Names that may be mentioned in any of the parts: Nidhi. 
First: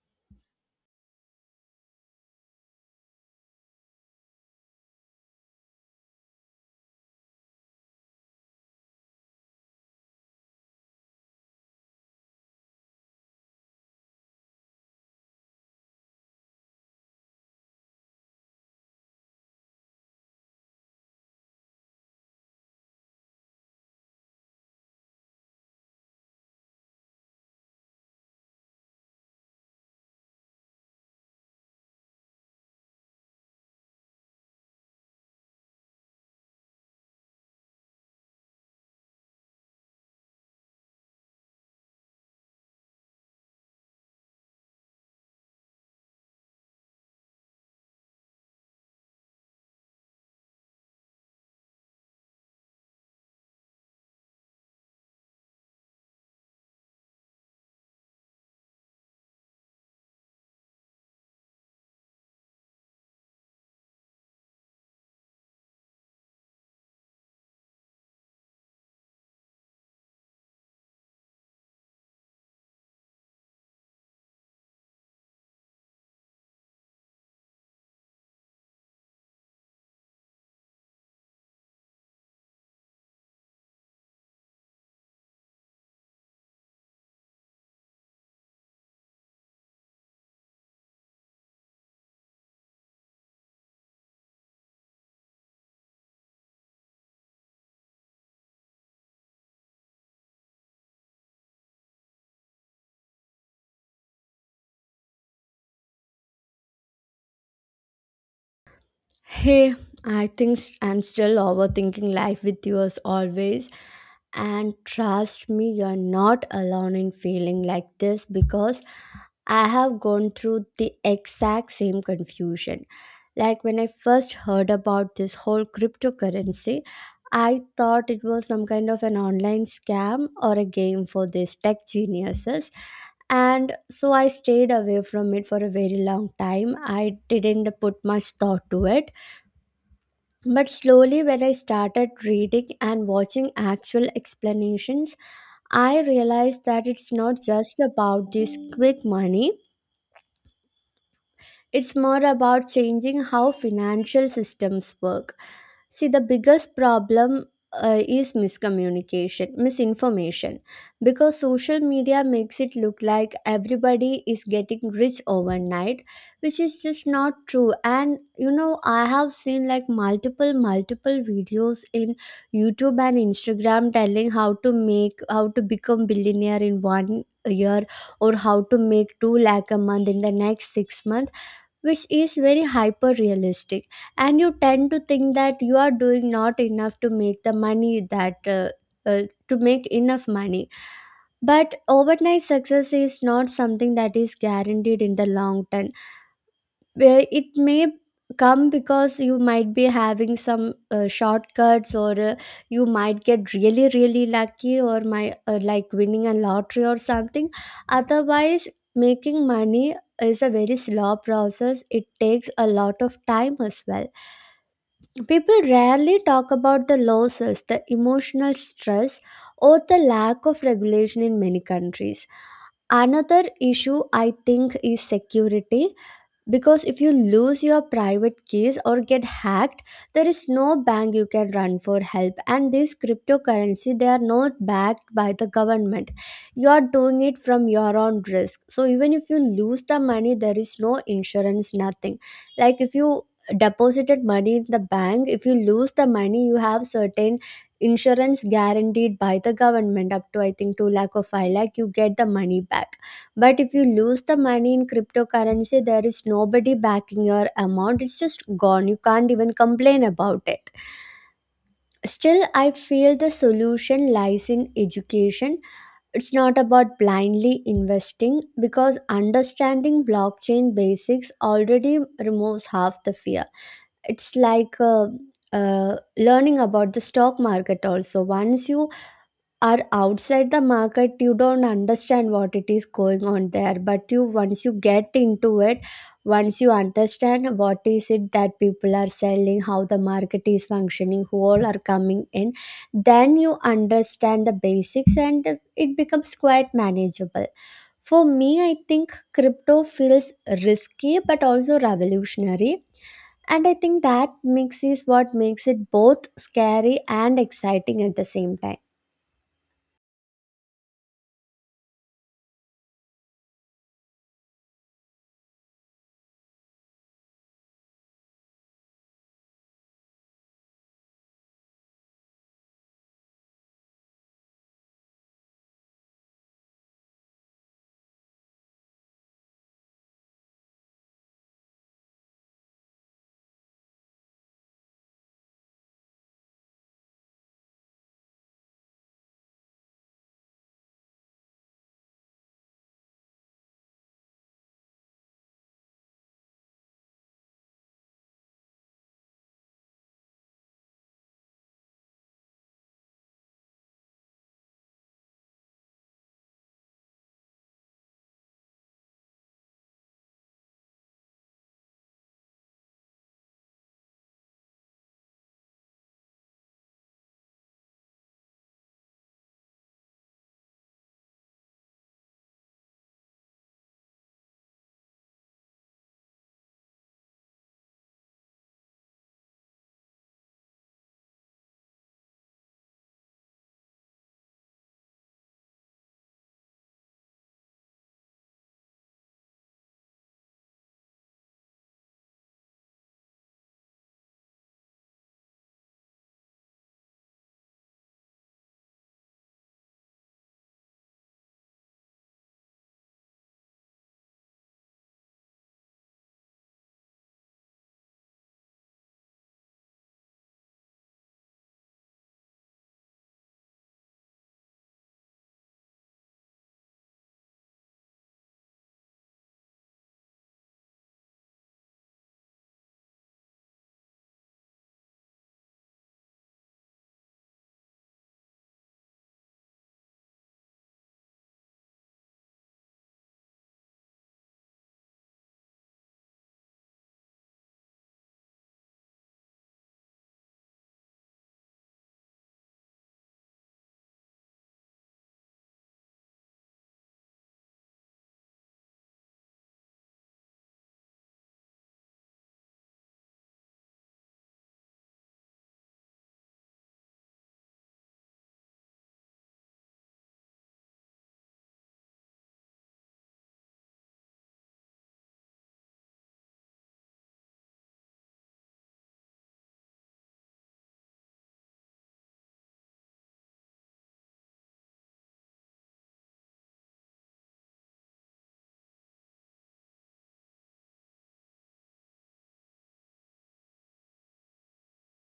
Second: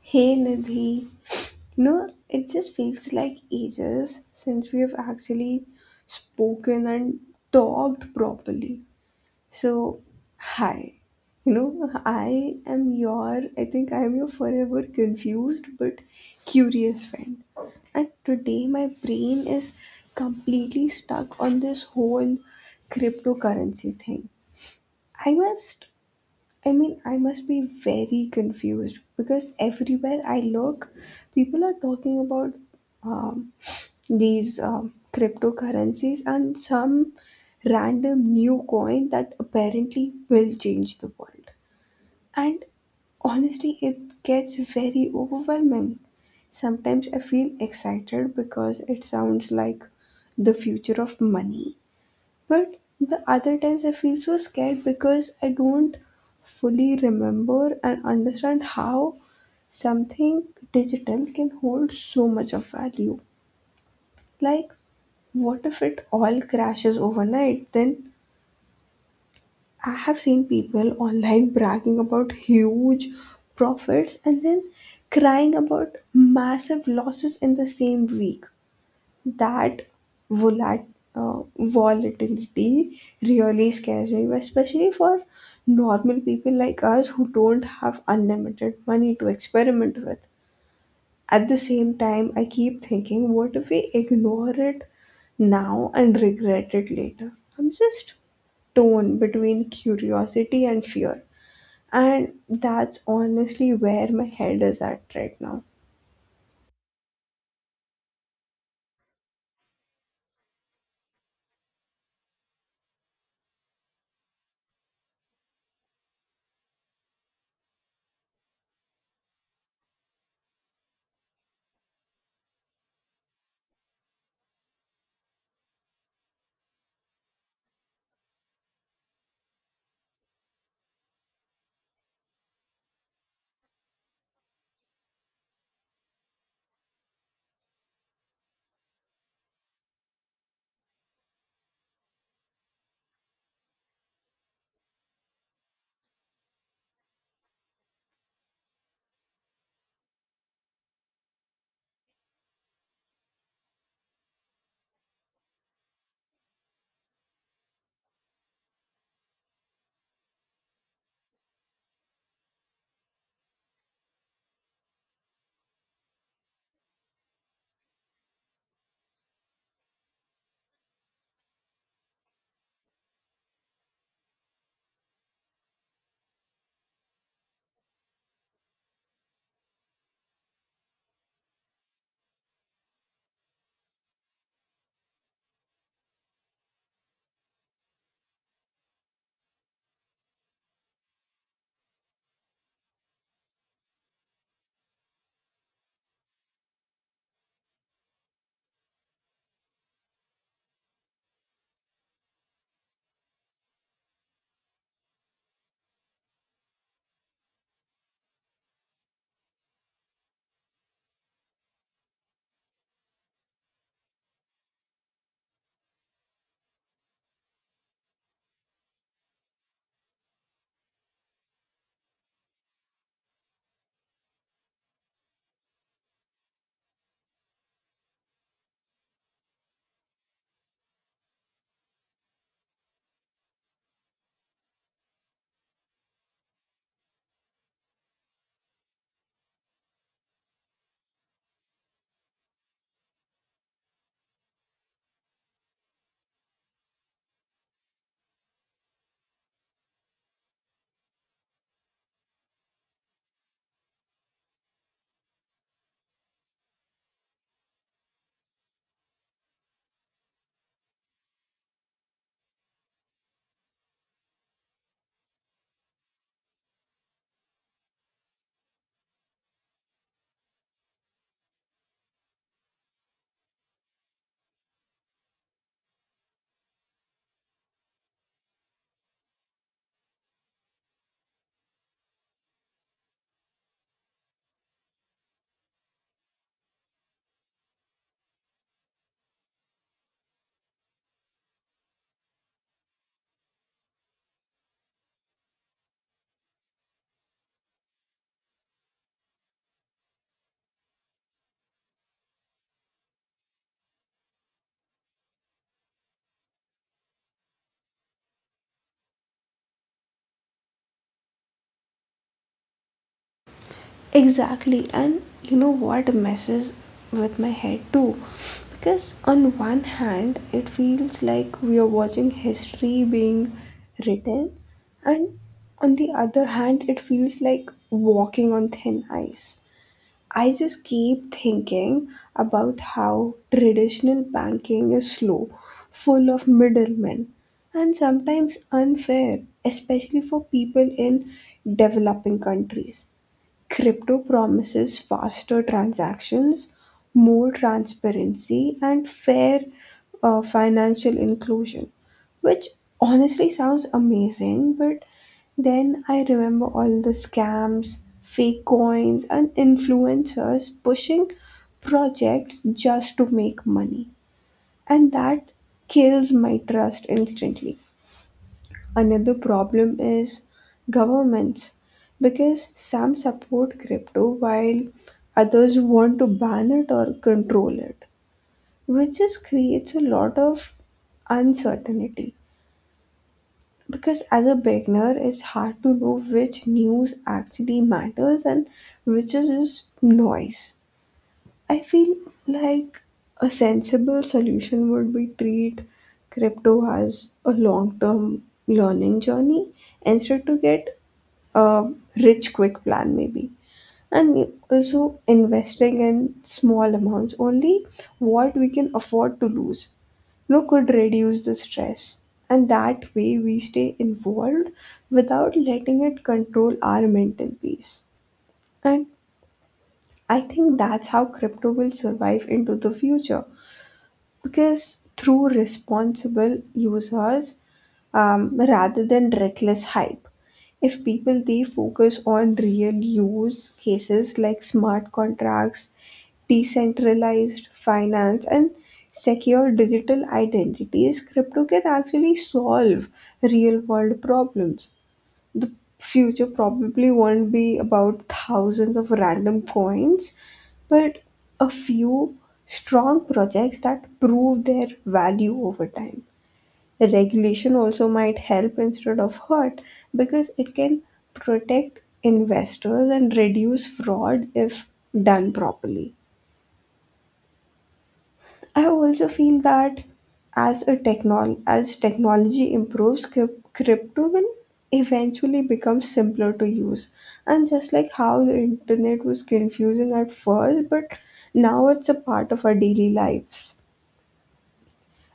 Hey Nidhi, it just feels like ages since we have actually spoken and talked properly. So, hi. I am your, I think I am your forever confused but curious friend. And today my brain is completely stuck on this whole cryptocurrency thing. I must I mean, I must be very confused because everywhere I look, people are talking about um, these cryptocurrencies and some random new coin that apparently will change the world. And honestly, it gets very overwhelming. Sometimes I feel excited because it sounds like the future of money, but the other times I feel so scared because I don't fully remember and understand how something digital can hold so much of value. Like, what if it all crashes overnight? Then I have seen people online bragging about huge profits and then crying about massive losses in the same week that volat- volatility really scares me, especially for normal people like us who don't have unlimited money to experiment with. At the same time, I keep thinking, what if we ignore it now and regret it later? I'm just torn between curiosity and fear, and that's honestly where my head is at right now. Hey, I think I'm still overthinking life with you as always. And trust me, you're not alone in feeling like this because I have gone through the exact same confusion. Like when I first heard about this whole cryptocurrency, I thought it was some kind of an online scam or a game for these tech geniuses, and so I stayed away from it for a very long time. I didn't put much thought to it, but slowly, when I started reading and watching actual explanations, I realized that it's not just about this quick money, it's more about changing how financial systems work. See, the biggest problem is miscommunication, misinformation, because social media makes it look like everybody is getting rich overnight, which is just not true. And I have seen like multiple, multiple videos in YouTube and Instagram telling how to become billionaire in one year or how to make 2 lakh a month in the next 6 months, which is very hyper realistic, and you tend to think that you are doing not enough to make the money that uh, to make enough money. But overnight success is not something that is guaranteed in the long term, where it may come because you might be having some shortcuts, or you might get really really lucky, or my like winning a lottery or something. Otherwise, making money is a very slow process, it takes a lot of time as well. People rarely talk about the losses, the emotional stress, or the lack of regulation in many countries. Another issue I think is security, because if you lose your private keys or get hacked, there is no bank you can run for help, and this cryptocurrency, they are not backed by the government. You are doing it from your own risk, so even if you lose the money there is no insurance, nothing. Like if you deposited money in the bank, if you lose the money you have certain insurance guaranteed by the government up to I think 2 lakh or 5 lakh, you get the money back. But if you lose the money in cryptocurrency, there is nobody backing your amount. It's just gone. You can't even complain about it. Still, I feel the solution lies in education. It's not about blindly investing, because understanding blockchain basics already removes half the fear. It's like learning about the stock market also. Once you are outside the market you don't understand what it is going on there, but you once you get into it, once you understand what is it that people are selling, how the market is functioning, who all are coming in, then you understand the basics and it becomes quite manageable. For me, I think crypto feels risky but also revolutionary, and I think that mix is what makes it both scary and exciting at the same time. Exactly, and you know what messes with my head too? Because on one hand, it feels like we are watching history being written, and on the other hand, it feels like walking on thin ice. I just keep thinking about how traditional banking is slow, full of middlemen, and sometimes unfair, especially for people in developing countries. Crypto promises faster transactions, more transparency, and fair financial inclusion, which honestly sounds amazing. But then I remember all the scams, fake coins, and influencers pushing projects just to make money, and that kills my trust instantly. Another problem is governments, because some support crypto while others want to ban it or control it, which just creates a lot of uncertainty. Because as a beginner, it's hard to know which news actually matters and which is just noise. I feel like a sensible solution would be treat crypto as a long term learning journey instead to get a rich quick plan maybe, and also investing in small amounts only what we can afford to lose could reduce the stress, and that way we stay involved without letting it control our mental peace. And I think that's how crypto will survive into the future, because through responsible users rather than reckless hype. If people they focus on real use cases like smart contracts, decentralized finance, and secure digital identities, crypto can actually solve real world problems. The future probably won't be about thousands of random coins, but a few strong projects that prove their value over time. Regulation also might help instead of hurt because it can protect investors and reduce fraud if done properly. I also feel that as technology improves, crypto will eventually become simpler to use. And just like how the internet was confusing at first, but now it's a part of our daily lives.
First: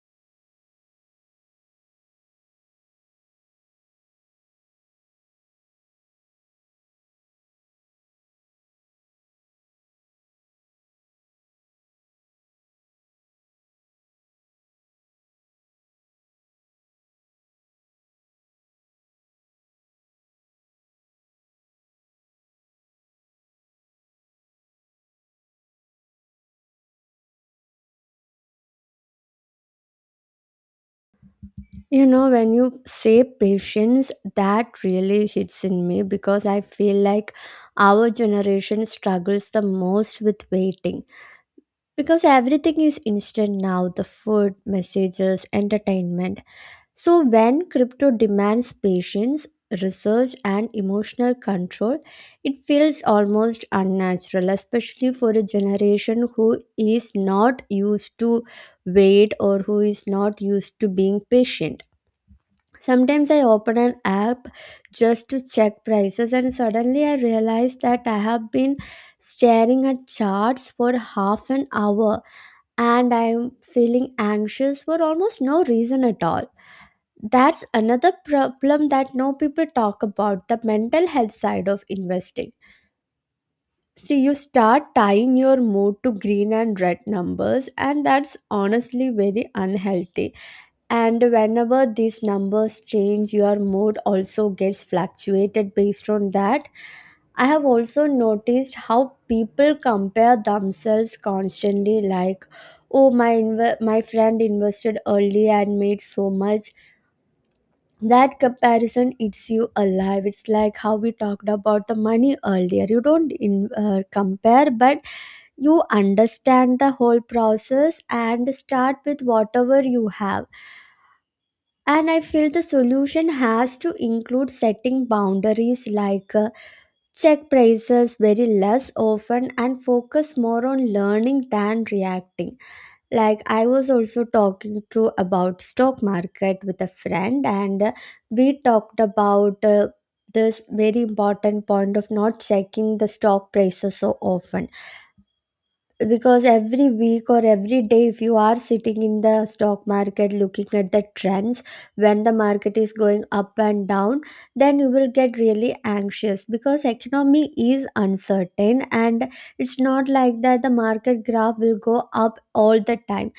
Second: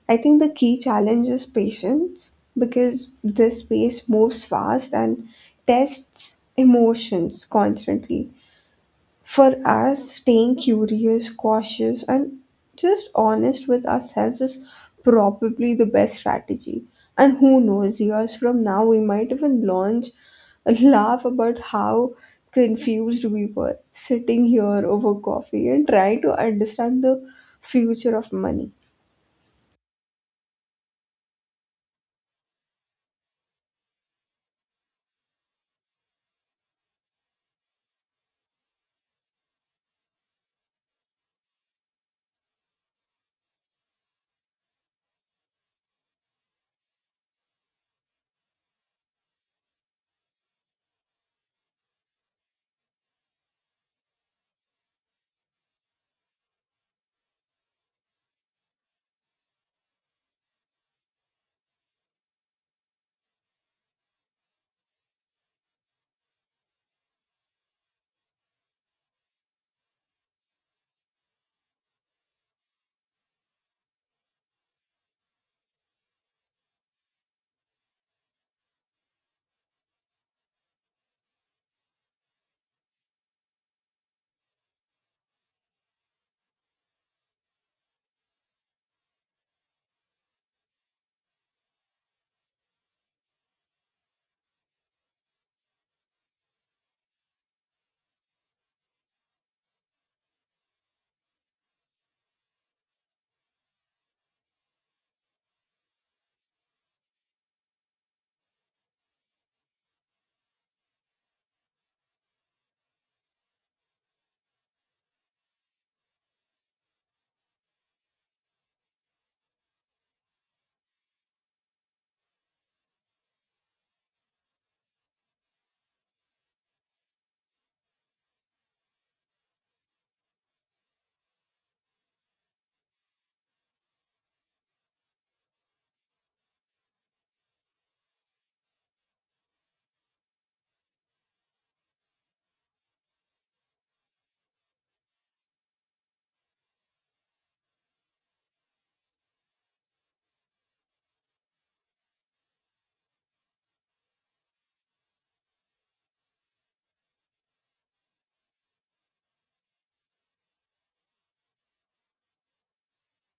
I think the key challenge is patience because this space moves fast and tests emotions constantly. For us, staying curious, cautious, and just honest with ourselves is probably the best strategy. And who knows, years from now, we might even launch a laugh about how confused we were sitting here over coffee and trying to understand the future of money. You know, when you say patience, that really hits in me because I feel like our generation struggles the most with waiting, because everything is instant now, the food, messages, entertainment. So, when crypto demands patience, research, and emotional control, it feels almost unnatural, especially for a generation who is not used to wait, or who is not used to being patient. Sometimes I open an app just to check prices, and suddenly I realize that I have been staring at charts for half an hour and I'm feeling anxious for almost no reason at all. That's another problem that no people talk about, the mental health side of investing. See, you start tying your mood to green and red numbers, and that's honestly very unhealthy, and whenever these numbers change your mood also gets fluctuated based on that. I have also noticed how people compare themselves constantly, like, oh, my my friend invested early and made so much. That comparison eats you alive. It's like how we talked about the money earlier, you don't compare, but you understand the whole process and start with whatever you have. And I feel the solution has to include setting boundaries, like check prices very less often and focus more on learning than reacting. Like I was also talking to about stock market with a friend, and we talked about this very important point of not checking the stock prices so often, because every week or every day if you are sitting in the stock market looking at the trends, when the market is going up and down, then you will get really anxious, because economy is uncertain and it's not like that the market graph will go up all the time.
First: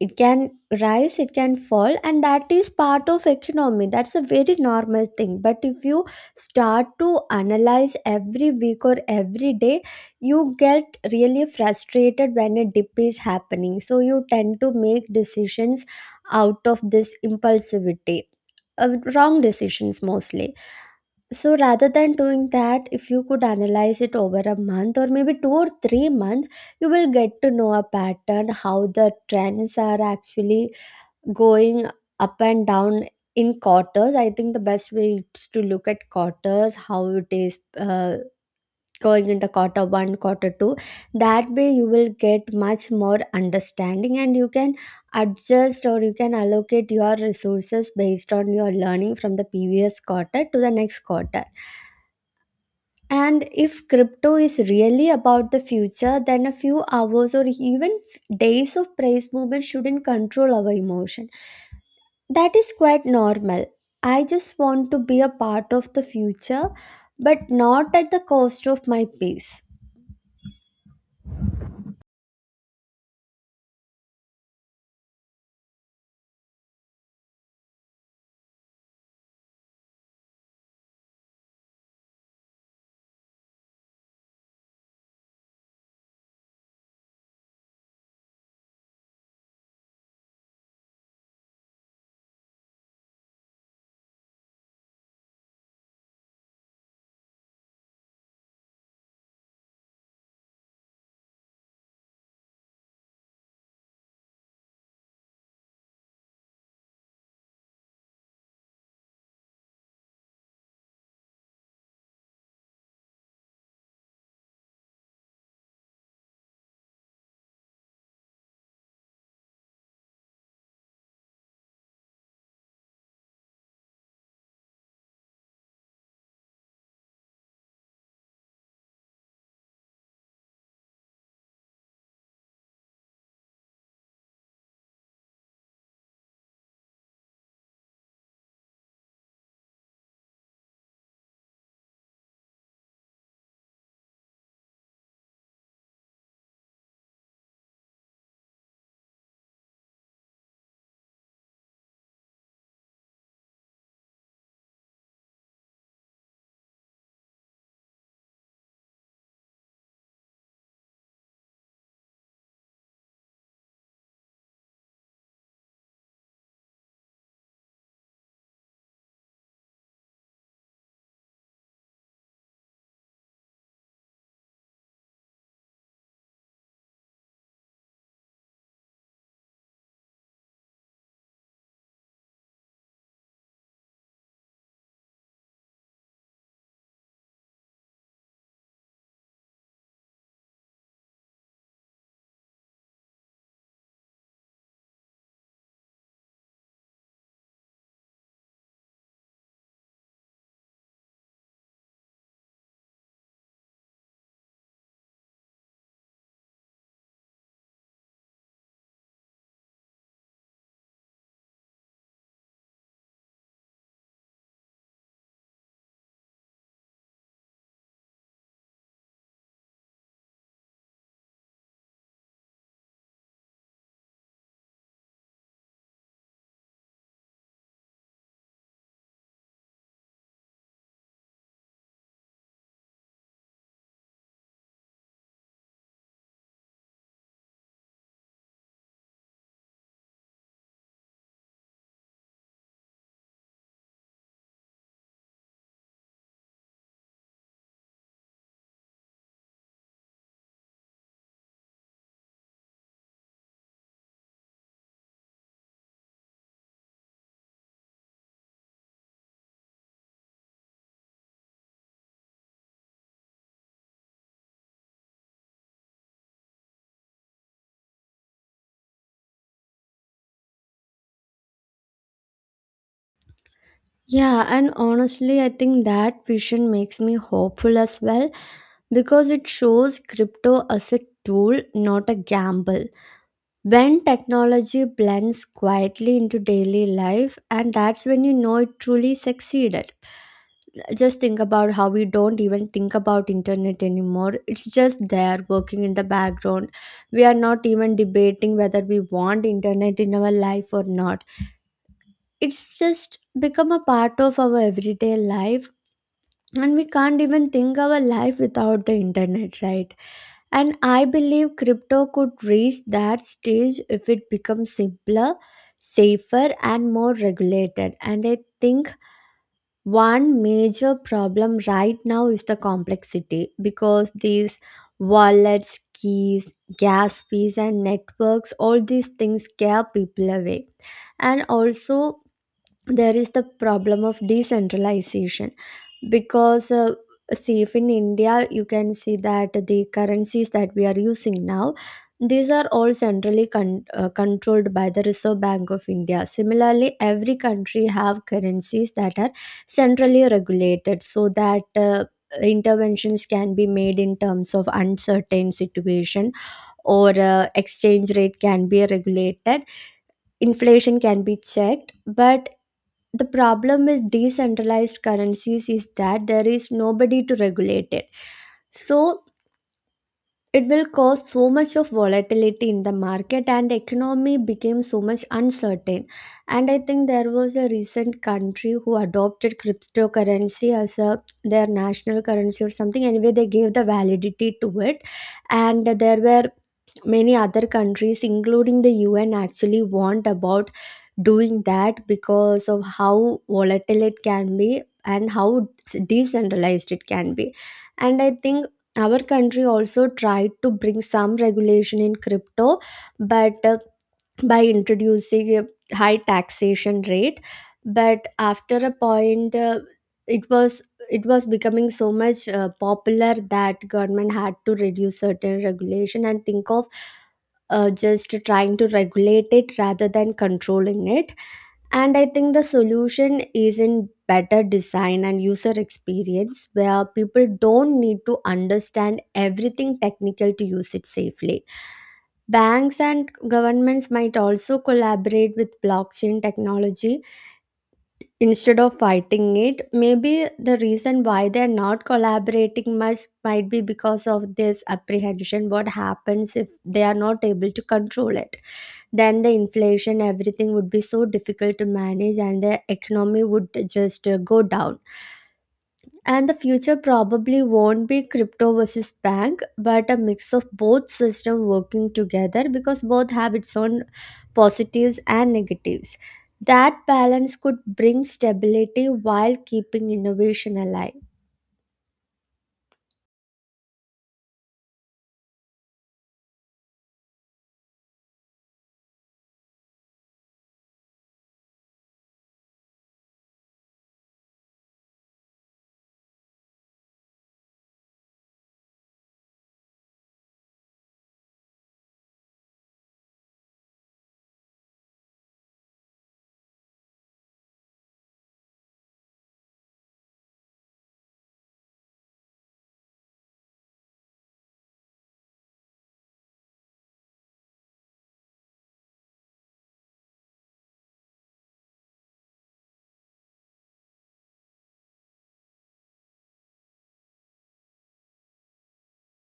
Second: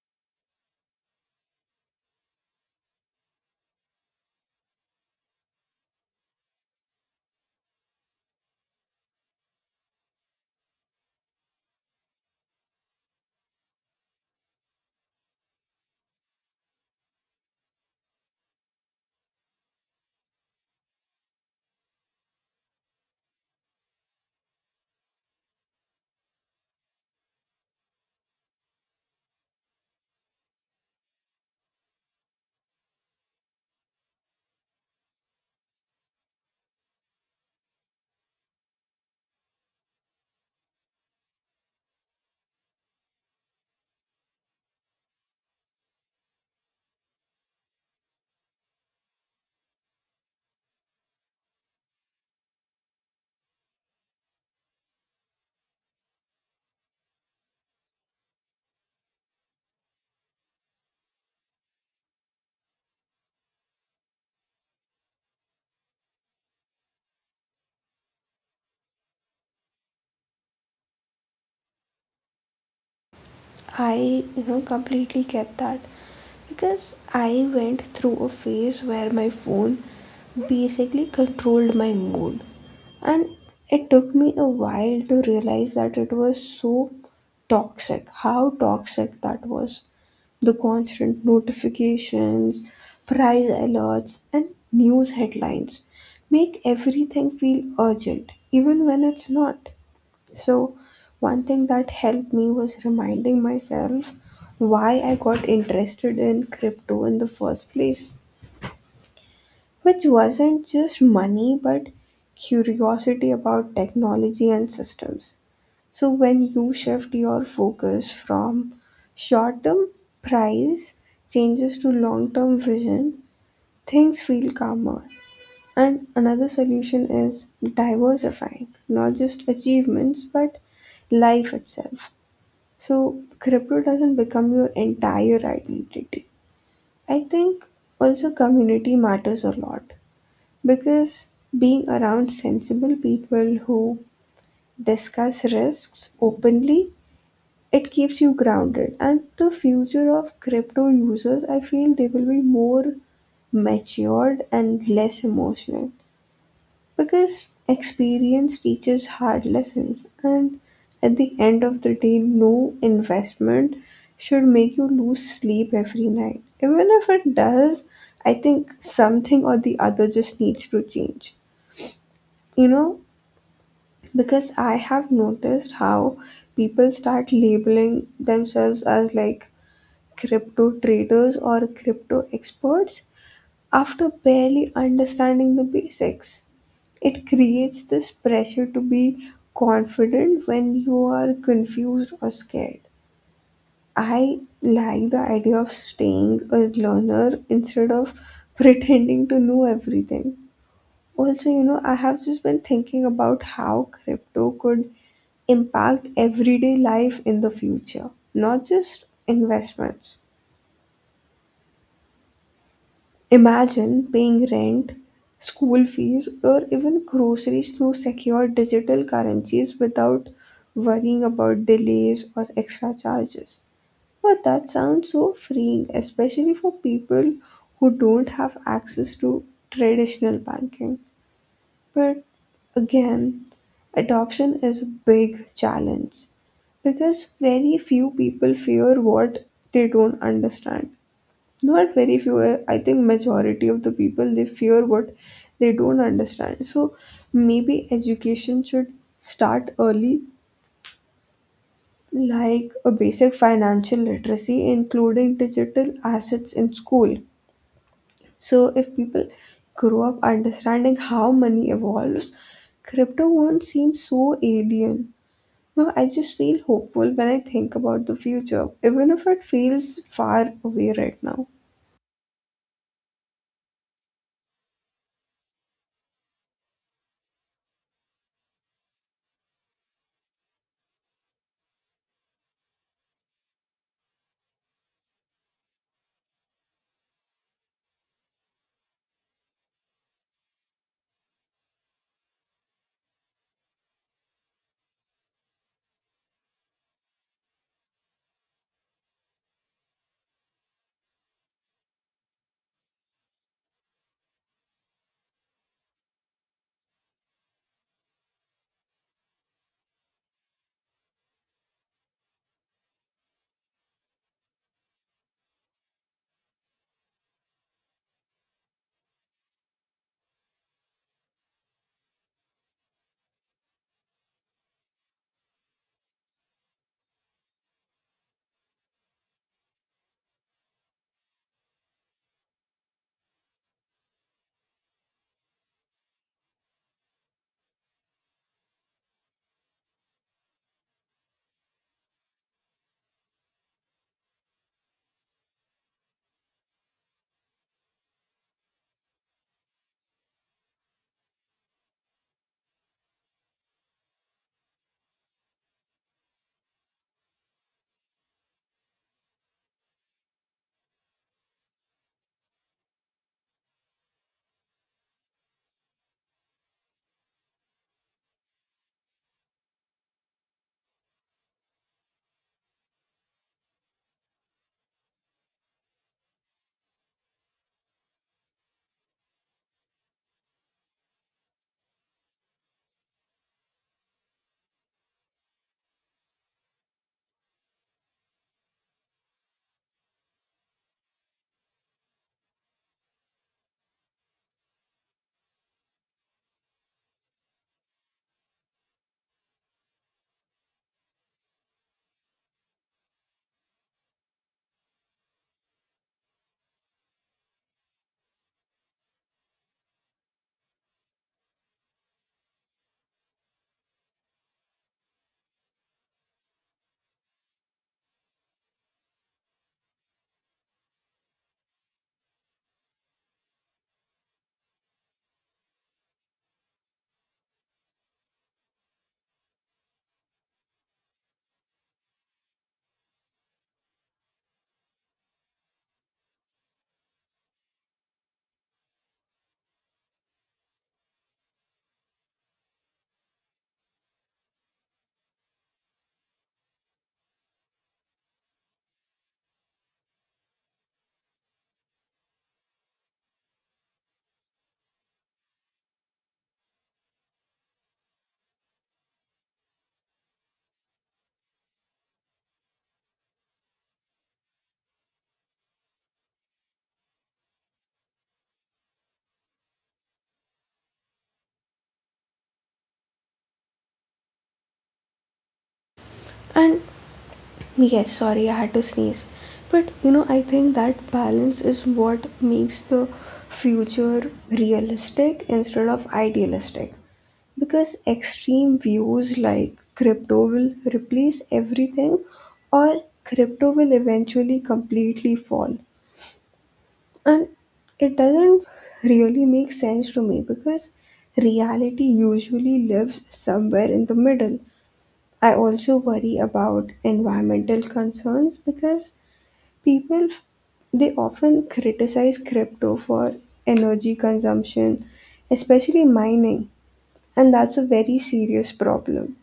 It can rise, it can fall, and that is part of economy, that's a very normal thing. But if you start to analyze every week or every day, you get really frustrated when a dip is happening, so you tend to make decisions out of this impulsivity, wrong decisions mostly. So rather than doing that, if you could analyze it over a month or maybe 2 or 3 months, you will get to know a pattern, how the trends are actually going up and down in quarters. I think the best way is to look at quarters, how it is going into quarter one, quarter two. That way, you will get much more understanding and you can adjust, or you can allocate your resources based on your learning from the previous quarter to the next quarter. And if crypto is really about the future, then a few hours or even days of price movement shouldn't control our emotion. That is quite normal. I just want to be a part of the future, but not at the cost of my peace. I completely get that because I went through a phase where my phone basically controlled my mood, and it took me a while to realize that it was so toxic, how toxic that was. The constant notifications, prize alerts, and news headlines make everything feel urgent, even when it's not. So, one thing that helped me was reminding myself why I got interested in crypto in the first place, which wasn't just money but curiosity about technology and systems. So, when you shift your focus from short term price changes to long term vision, things feel calmer. And another solution is diversifying, not just achievements but life itself. So crypto doesn't become your entire identity. I think also community matters a lot because being around sensible people who discuss risks openly, it keeps you grounded. And the future of crypto users, I feel they will be more matured and less emotional. Because experience teaches hard lessons, and at the end of the day, no investment should make you lose sleep every night. Even if it does, I think something or the other just needs to change. You know, because I have noticed how people start labeling themselves as like crypto traders or crypto experts after barely understanding the basics. It creates this pressure to be confident when you are confused or scared. I like the idea of staying a learner instead of pretending to know everything. Also, I have just been thinking about how crypto could impact everyday life in the future, not just investments. Imagine paying rent, school fees, or even groceries through secure digital currencies without worrying about delays or extra charges. But that sounds so freeing, especially for people who don't have access to traditional banking. But again, adoption is a big challenge because very few people fear what they don't understand. Not very few, I think majority of the people, they fear what they don't understand. So maybe education should start early, like a basic financial literacy including digital assets in school. So if people grow up understanding how money evolves, crypto won't seem so alien. No, I just feel hopeful when I think about the future, even if it feels far away right now. Yeah, and honestly, I think that vision makes me hopeful as well, because it shows crypto as a tool, not a gamble. When technology blends quietly into daily life, and that's when you know it truly succeeded. Just think about how we don't even think about internet anymore, it's just there working in the background. We are not even debating whether we want internet in our life or not, it's just become a part of our everyday life, and we can't even think our life without the internet, right? And I believe crypto could reach that stage if it becomes simpler, safer, and more regulated. And I think one major problem right now is the complexity, because these wallets, keys, gas fees, and networks, all these things scare people away. And also, there is the problem of decentralization, because see, if in India you can see that the currencies that we are using now, these are all controlled by the Reserve Bank of India. Similarly, every country have currencies that are centrally regulated, so that interventions can be made in terms of uncertain situation, or exchange rate can be regulated, inflation can be checked. But the problem with decentralized currencies is that there is nobody to regulate it, so it will cause so much of volatility in the market and economy became so much uncertain. And I think there was a recent country who adopted cryptocurrency as a their national currency or something, anyway they gave the validity to it, and there were many other countries including the UN actually warned about doing that because of how volatile it can be and how decentralized it can be. And I think our country also tried to bring some regulation in crypto, but by introducing a high taxation rate. But after a point it was it was becoming so much popular, that government had to reduce certain regulation and think of just trying to regulate it rather than controlling it. And I think the solution is in better design and user experience, where people don't need to understand everything technical to use it safely. Banks and governments might also collaborate with blockchain technology instead of fighting it. Maybe the reason why they're not collaborating much might be because of this apprehension, what happens if they are not able to control it, then the inflation, everything would be so difficult to manage and the economy would just go down. And the future probably won't be crypto versus bank, but a mix of both system working together, because both have its own positives and negatives. That balance could bring stability while keeping innovation alive. And Yes, sorry, I had to sneeze. But you know, I think that balance is what makes the future realistic instead of idealistic. Because extreme views like crypto will replace everything, or crypto will eventually completely fall. And it doesn't really make sense to me because reality usually lives somewhere in the middle. I also worry about environmental concerns because people f- they often criticize crypto for energy consumption, especially mining, and that's a very serious problem.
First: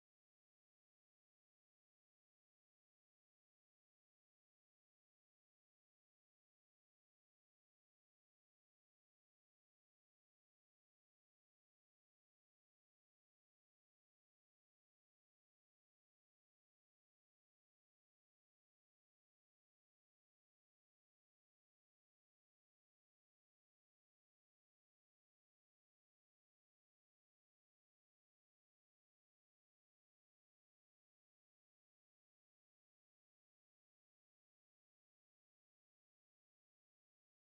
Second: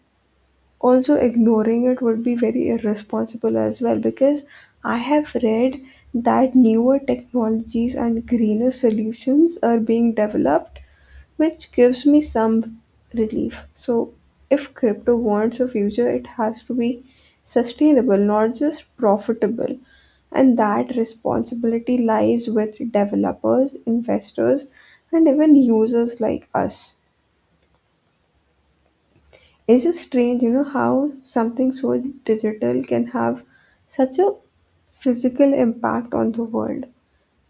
Also, ignoring it would be very irresponsible as well, because I have read that newer technologies and greener solutions are being developed, which gives me some relief. So, if crypto wants a future, it has to be sustainable, not just profitable. And that responsibility lies with developers, investors, and even users like us. It's just strange, how something so digital can have such a physical impact on the world.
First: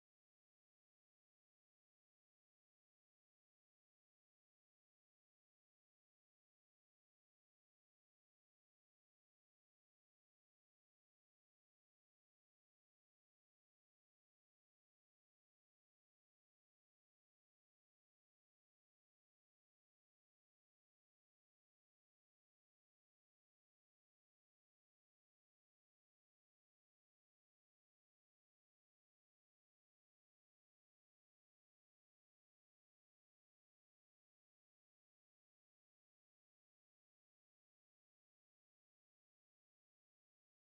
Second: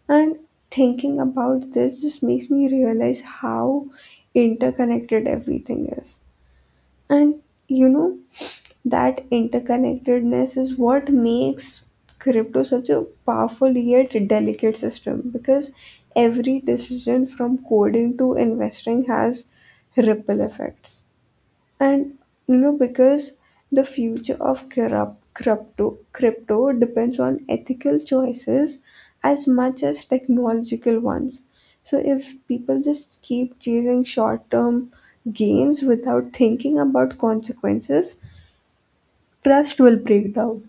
And thinking about this just makes me realize how interconnected everything is. And you know, that interconnectedness is what makes crypto such a powerful yet delicate system, because every decision from coding to investing has ripple effects. And because the future of corrupt crypto crypto depends on ethical choices as much as technological ones. So if people just keep chasing short term gains without thinking about consequences, trust will break down.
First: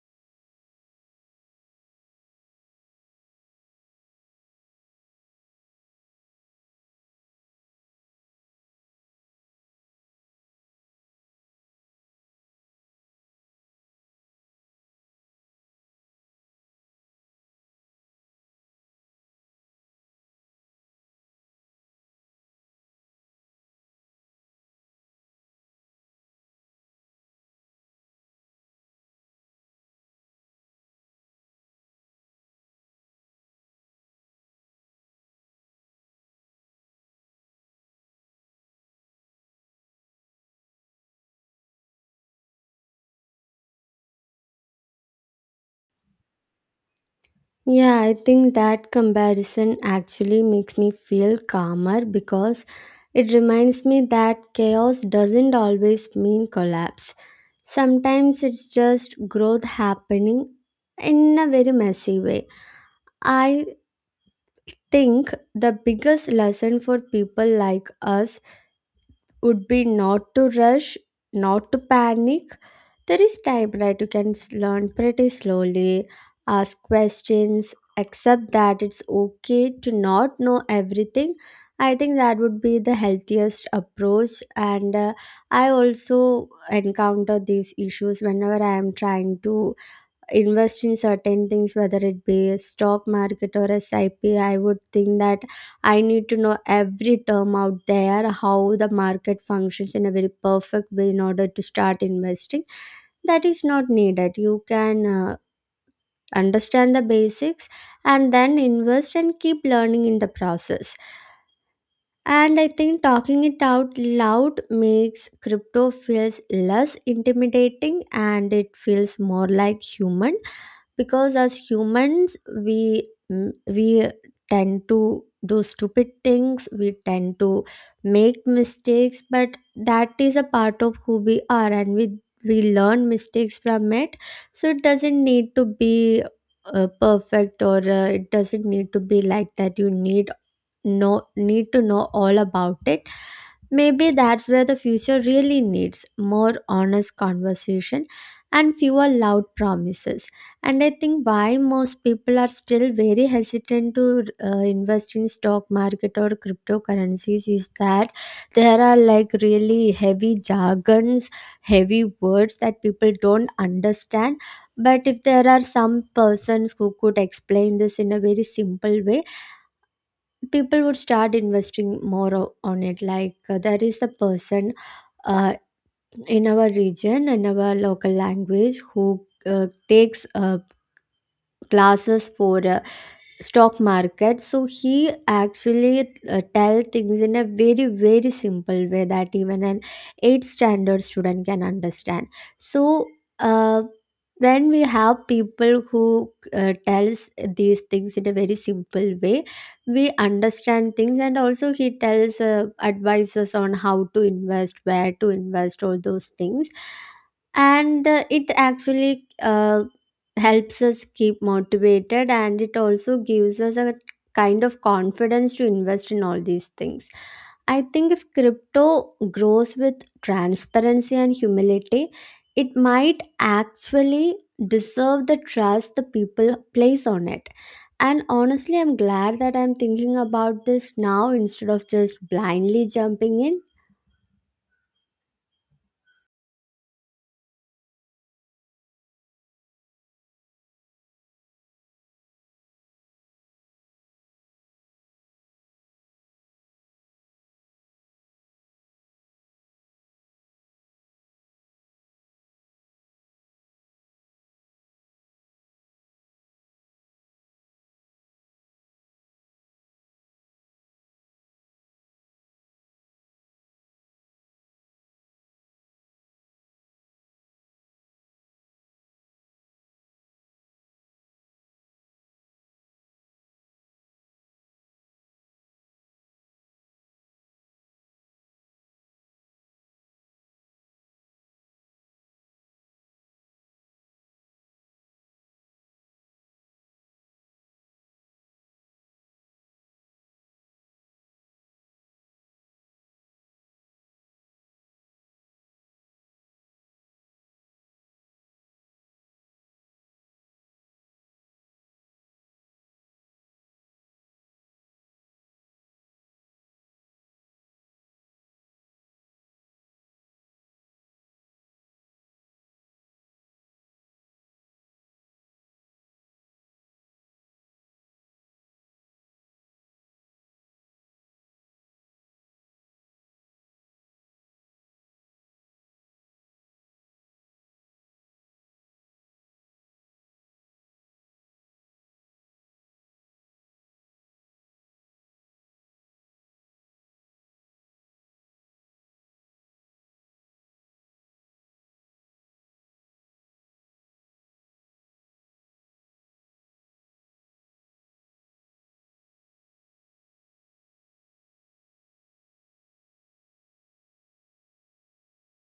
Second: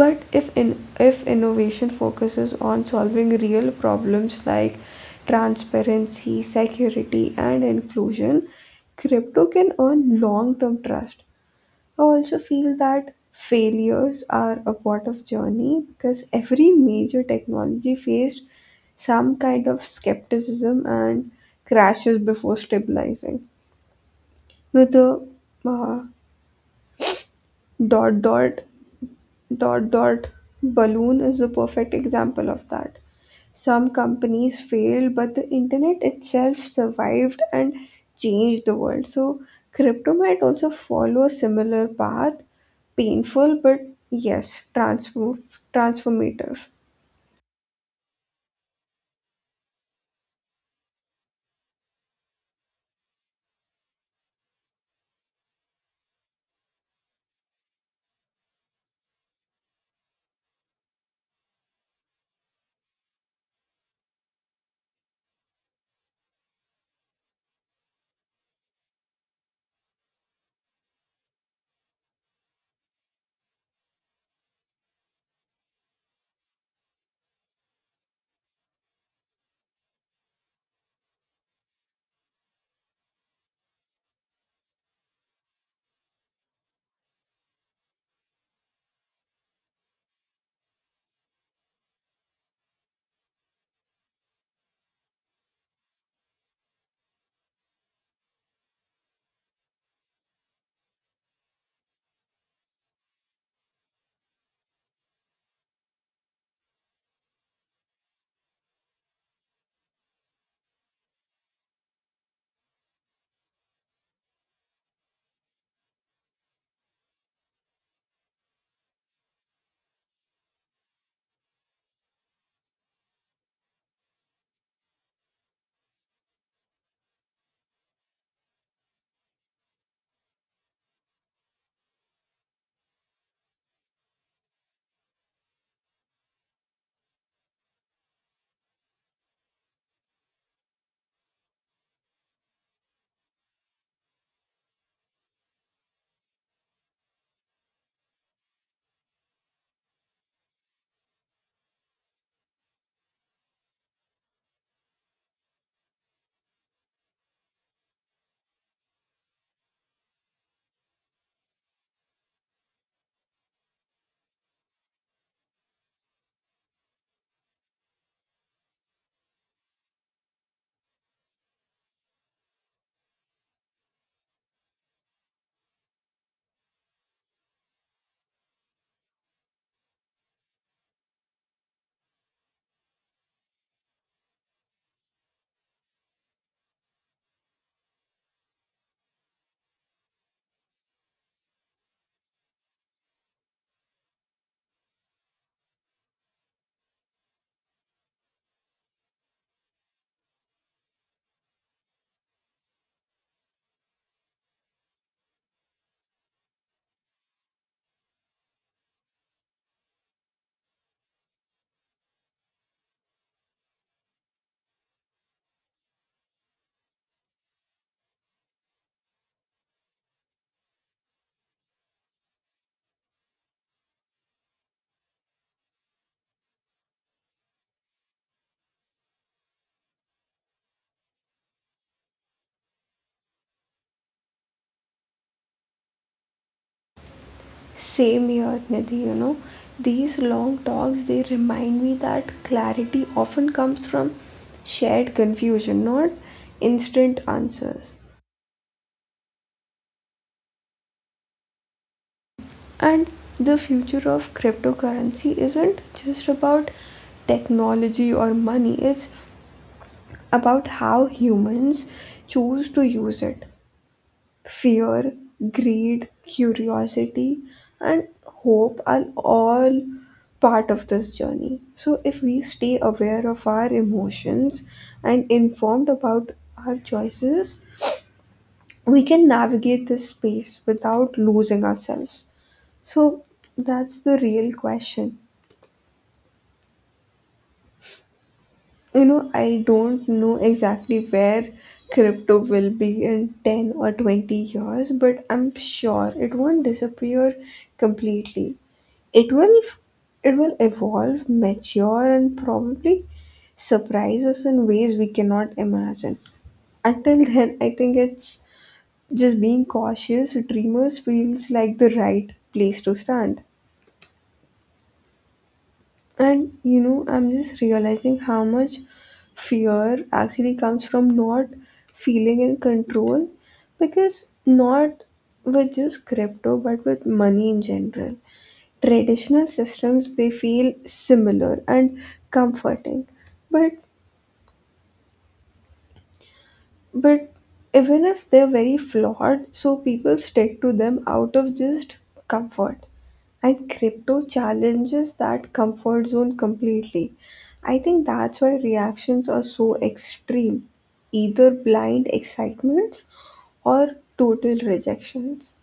But if innovation focuses on solving real problems like transparency, security, and inclusion, crypto can earn long term trust. I also feel that failures are a part of journey because every major technology faced some kind of skepticism and crashes before stabilizing. With the uh, dot dot dot dot balloon is a perfect example of that. Some companies failed, but the internet itself survived and changed the world. So, crypto might also follow a similar path, painful, but yes, transformative. Yeah, I think that comparison actually makes me feel calmer, because it reminds me that chaos doesn't always mean collapse. Sometimes it's just growth happening in a very messy way. I think the biggest lesson for people like us would be not to rush, not to panic. There is time, right? You can learn pretty slowly, ask questions, accept that it's okay to not know everything. I think that would be the healthiest approach. And I also encounter these issues whenever I am trying to invest in certain things, whether it be a stock market or SIP I P, I would think that I need to know every term out there, how the market functions in a very perfect way in order to start investing. That is not needed. You can understand the basics and then invest and keep learning in the process. And I think talking it out loud makes crypto feels less intimidating, and it feels more like human, because as humans we tend to do stupid things, we tend to make mistakes, but that is a part of who we are, and we learn mistakes from it. So it doesn't need to be perfect, or it doesn't need to be like that, you need know, need to know all about it. Maybe that's where the future really needs more honest conversation and fewer loud promises. And I think why most people are still very hesitant to invest in stock market or cryptocurrencies is that there are like really heavy jargons, heavy words that people don't understand. But if there are some persons who could explain this in a very simple way, people would start investing more on it. Like there is a person, uh, in our region, in our local language, who takes classes for stock market. So he actually tell things in a very very simple way that even an 8th standard student can understand. So uh, when we have people who tells these things in a very simple way, we understand things. And also he tells advices on how to invest, where to invest, all those things. And it actually helps us keep motivated, and it also gives us a kind of confidence to invest in all these things. I think if crypto grows with transparency and humility, it might actually deserve the trust the people place on it. And honestly, I'm glad that I'm thinking about this now instead of just blindly jumping in. Same here, Nidhi. These long talks, they remind me that clarity often comes from shared confusion, not instant answers. And the future of cryptocurrency isn't just about technology or money, it's about how humans choose to use it. Fear, greed, curiosity, and hope are all part of this journey. So, if we stay aware of our emotions and informed about our choices, we can navigate this space without losing ourselves. So, that's the real question. I don't know exactly where crypto will be in 10 or 20 years, but I'm sure it won't disappear completely. It will it will evolve, mature, and probably surprise us in ways we cannot imagine. Until then, I think it's just being cautious, dreamers feels like the right place to stand. And I'm just realizing how much fear actually comes from not feeling in control, because not with just crypto but with money in general. Traditional systems, they feel similar and comforting, but But even if they're very flawed, so people stick to them out of just comfort. And crypto challenges that comfort zone completely. I think that's why reactions are so extreme, either blind excitements or total rejections.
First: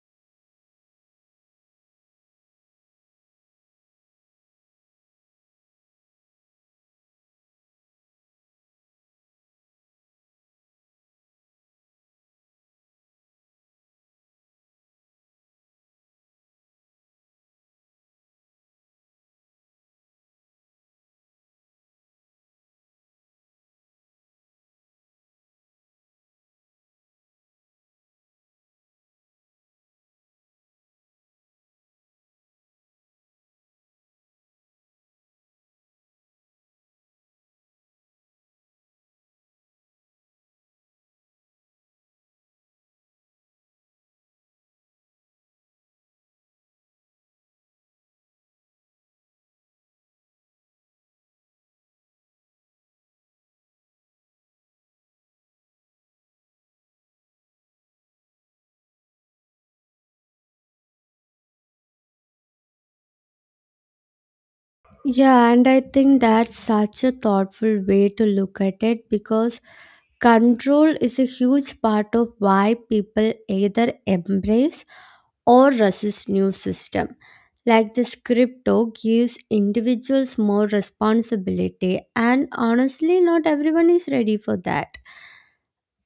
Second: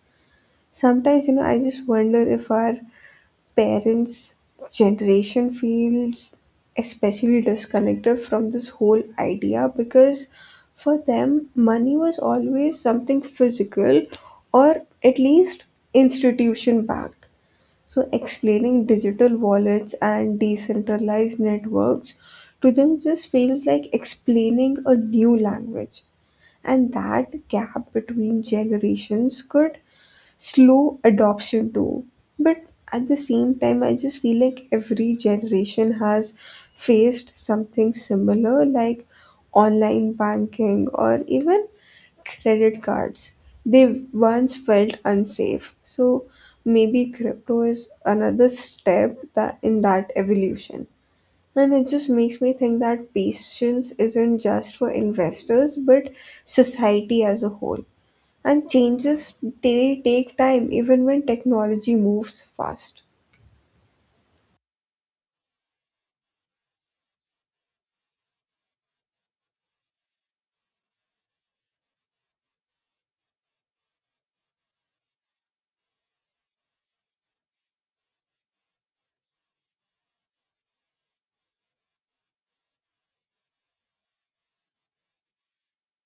Sometimes, I just wonder if our parents' generation feels especially disconnected from this whole idea, because for them, money was always something physical or at least institution backed. So, explaining digital wallets and decentralized networks to them just feels like explaining a new language. And that gap between generations could slow adoption too. But at the same time, I just feel like every generation has faced something similar, like online banking or even credit cards. They once felt unsafe. So maybe crypto is another step that in that evolution. And it just makes me think that patience isn't just for investors, but society as a whole. And changes, they take time even when technology moves fast. Yeah, and I think that's such a thoughtful way to look at it, because control is a huge part of why people either embrace or resist new system. Like this crypto gives individuals more responsibility, and honestly not everyone is ready for that.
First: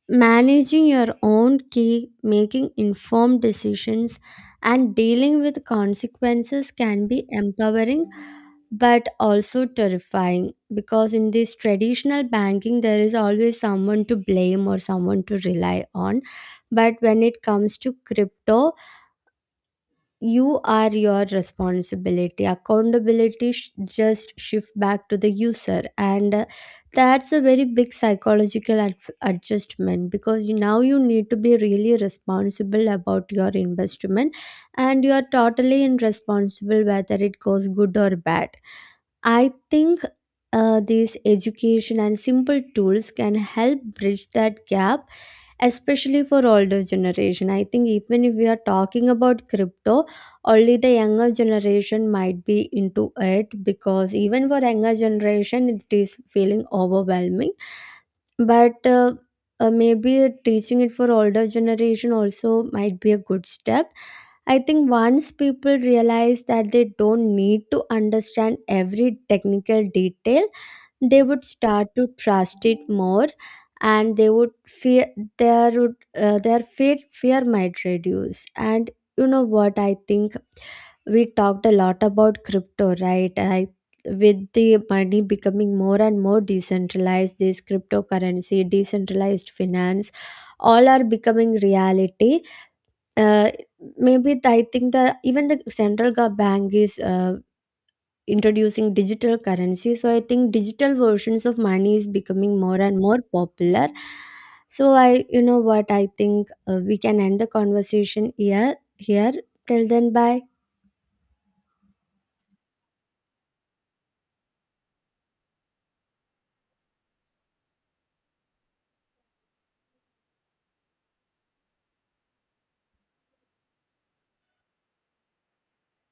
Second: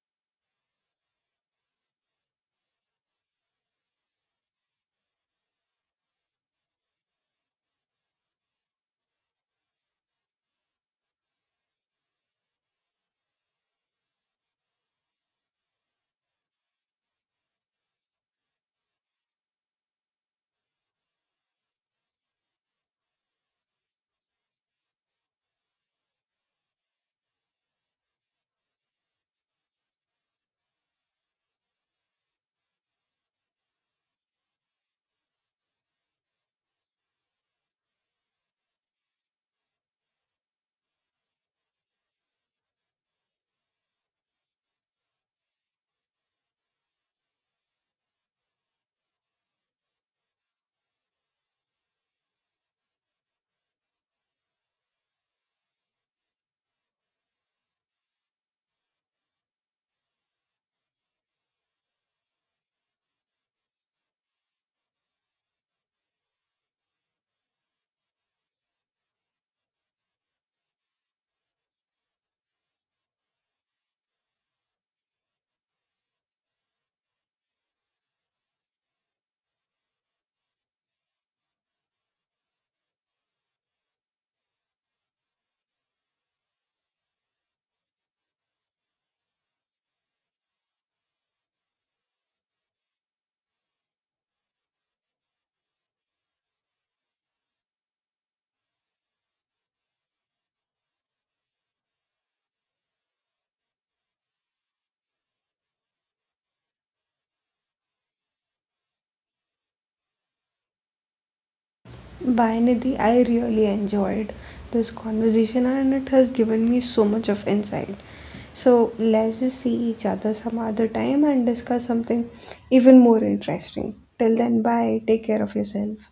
Managing your own key, making informed decisions, and dealing with consequences can be empowering but also terrifying, because in this traditional banking there is always someone to blame or someone to rely on. But when it comes to crypto, you are your responsibility, accountability just shift back to the user. And that's a very big psychological adjustment, because now you need to be really responsible about your investment, and you are totally irresponsible whether it goes good or bad. I think these education and simple tools can help bridge that gap, especially for older generation. I think even if we are talking about crypto, only the younger generation might be into it, because even for younger generation, it is feeling overwhelming. But maybe teaching it for older generation also might be a good step. I think once people realize that they don't need to understand every technical detail, they would start to trust it more. And they would fear, there would their fear might reduce. And you know what I think, we talked a lot about crypto, right? I, with the money becoming more and more decentralized, this cryptocurrency, decentralized finance, all are becoming reality. uh, Maybe I think the, even the central bank is introducing digital currency. So I think digital versions of money is becoming more and more popular. So I, you know what I think, we can end the conversation here here. Till then, bye. By Nidhi, I really enjoyed this conversation and it has given me so much of insight. So let's just see each other some other time and discuss something even more interesting. Till then, bye. Take care of yourself.